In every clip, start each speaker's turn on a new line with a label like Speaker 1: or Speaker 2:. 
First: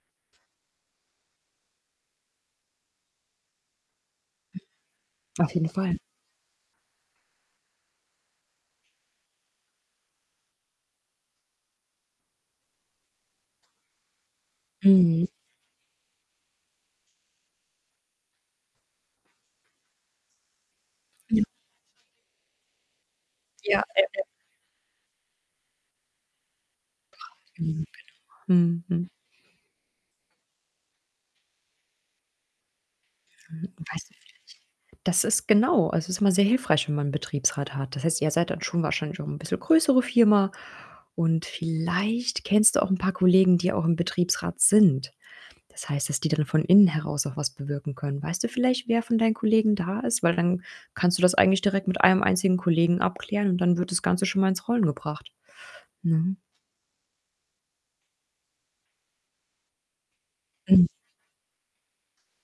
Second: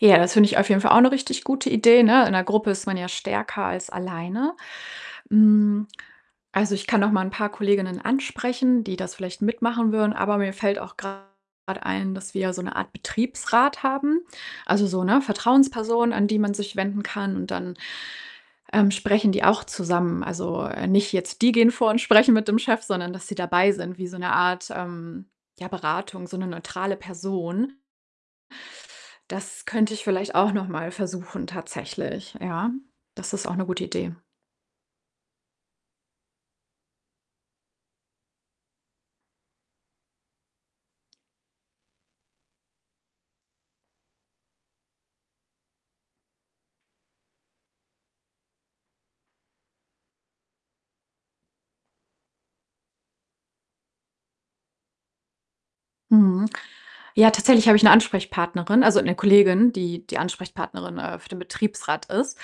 Speaker 1: Ja, das finde ich auf jeden Fall auch 'ne richtig gute Idee, ne? In 'ner Gruppe ist man ja stärker als alleine.
Speaker 2: Auf jeden
Speaker 1: Hm,
Speaker 2: Fall.
Speaker 1: also, ich kann noch mal 'n paar Kolleginnen ansprechen, die das vielleicht mitmachen würden, aber mir fällt auch grad ein, dass wir ja so 'ne Art Betriebsrat haben. Also, so, ne,
Speaker 2: Mhm.
Speaker 1: Vertrauensperson, an die man sich wenden kann, und dann, ähm, sprechen die auch zusammen. Also, äh, nicht jetzt
Speaker 2: [unintelligible]
Speaker 1: die gehen vor und sprechen mit dem Chef, sondern dass die dabei
Speaker 2: Ja,
Speaker 1: sind
Speaker 2: ja,
Speaker 1: wie so
Speaker 2: ja.
Speaker 1: 'ne Art, ähm, ja, Beratung, so 'ne neutrale Person.
Speaker 2: Mhm, mhm, mhm.
Speaker 1: Das könnte ich vielleicht auch noch mal versuchen tatsächlich, ja. Das ist auch 'ne
Speaker 2: Hm,
Speaker 1: gute
Speaker 2: und weißt
Speaker 1: Idee.
Speaker 2: du vielleicht das ist genau, also, ist immer sehr hilfreich, wenn man 'n Betriebsrat hat. Das heißt, ihr seid dann schon wahrscheinlich auch 'n bisschen größere Firma und vielleicht kennst du auch 'n paar Kollegen, die auch im Betriebsrat sind. Das heißt, dass die dann von innen heraus auch was bewirken können. Weißt du vielleicht, wer von deinen Kollegen da ist? Weil dann kannst du das eigentlich direkt mit einem einzigen Kollegen abklären und dann wird das Ganze schon mal ins Rollen gebracht, ne?
Speaker 1: Mhm. Ja, tatsächlich habe ich 'ne Ansprechpartnerin, also 'ne Kollegin, die die
Speaker 2: Mhm.
Speaker 1: Ansprechpartnerin, äh, für den Betriebsrat ist.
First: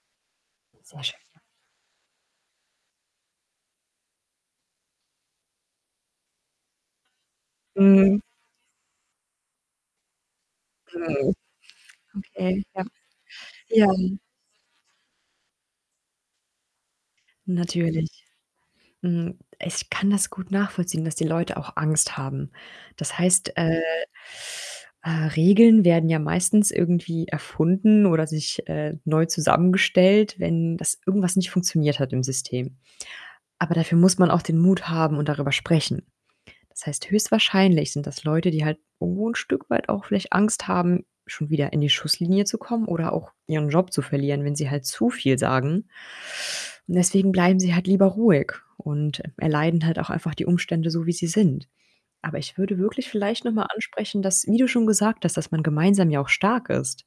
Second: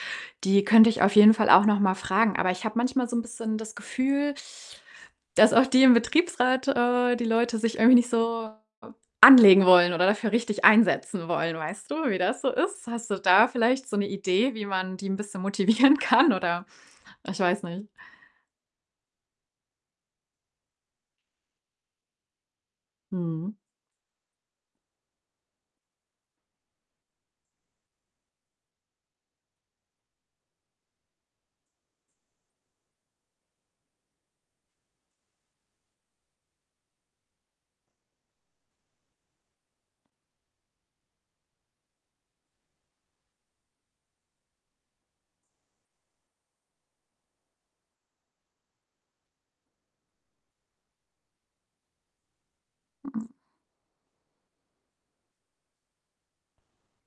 Speaker 1: Die könnte ich
Speaker 2: Sehr
Speaker 1: auf
Speaker 2: schön,
Speaker 1: jeden
Speaker 2: ja.
Speaker 1: Fall auch noch mal fragen, aber ich habe manchmal so 'n bisschen das Gefühl, dass auch die im Betriebsrat äh, die Leute sich irgendwie nicht
Speaker 2: Mhm.
Speaker 1: so anlegen wollen oder dafür richtig einsetzen
Speaker 2: Mhm.
Speaker 1: wollen. Weißt du, wie das so
Speaker 2: Okay, ja,
Speaker 1: ist? Hast du da vielleicht so 'ne
Speaker 2: ja.
Speaker 1: Idee, wie man die 'n bisschen motivieren kann, oder ich weiß nicht.
Speaker 2: Natürlich. Hm, ich kann das gut nachvollziehen, dass die Leute auch Angst haben. Das
Speaker 1: Mhm.
Speaker 2: heißt, äh, äh, Regeln werden ja meistens irgendwie erfunden oder sich äh, neu zusammengestellt, wenn das irgendwas nicht funktioniert hat im System. Aber dafür muss man auch den Mut haben und darüber sprechen. Das heißt, höchstwahrscheinlich sind das Leute, die halt irgendwo 'n Stück weit auch vielleicht Angst haben, schon wieder in die Schusslinie zu kommen oder auch ihren Job zu verlieren, wenn sie halt zu viel sagen. Und deswegen bleiben sie halt lieber ruhig und e erleiden halt auch einfach die Umstände so, wie sie sind. Aber ich würde wirklich vielleicht noch mal ansprechen, dass wie du schon gesagt hast, dass man gemeinsam ja auch stark ist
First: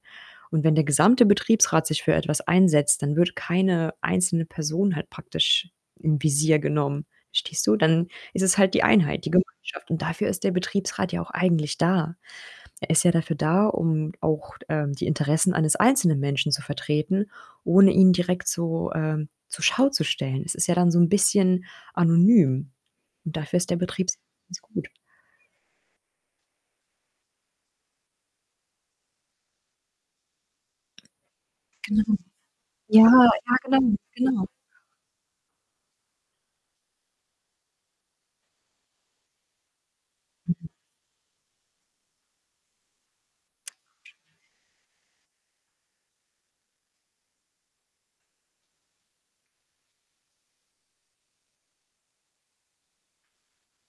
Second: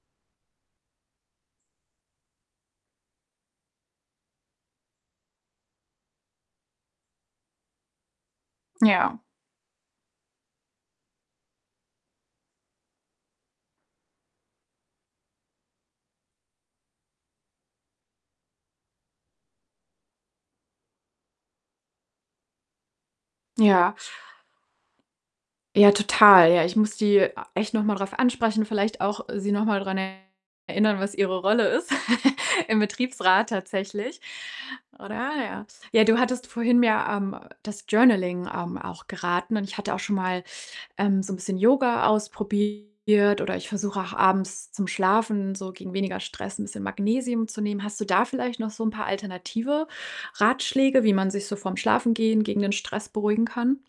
Speaker 2: und wenn der gesamte Betriebsrat sich für etwas einsetzt, dann wird keine einzelne Person halt praktisch in Visier genommen, verstehst du? Dann ist es halt die
Speaker 1: Ja.
Speaker 2: Einheit, die Gemeinschaft und dafür ist der Betriebsrat ja auch eigentlich da. Er ist ja dafür da, um auch d ähm, die Interessen eines einzelnen Menschen zu vertreten, ohne ihn direkt so, ähm, zur Schau zu stellen. Es ist ja dann so 'n bisschen anonym und dafür ist der
Speaker 1: Ja.
Speaker 2: Betriebsrat ganz gut.
Speaker 1: Ja, total. Ja, ich muss die a echt noch mal drauf ansprechen, vielleicht auch sie noch mal dran erinnern, was ihre Rolle ist im
Speaker 2: Genau. Ja,
Speaker 1: Betriebsrat
Speaker 2: ja, genau,
Speaker 1: tatsächlich,
Speaker 2: genau.
Speaker 1: oder? Ja. Ja, du hattest vorhin ja, ähm, das Journaling, ähm, auch geraten und ich hatte auch schon mal, ähm, so 'n bisschen Yoga ausprobiert oder ich versuche auch abends zum Schlafen so gegen weniger Stress 'n bisschen Magnesium zu nehmen. Hast du da vielleicht noch so 'n paar alternative Ratschläge, wie man sich so vorm Schlafengehen gegen den Stress beruhigen kann?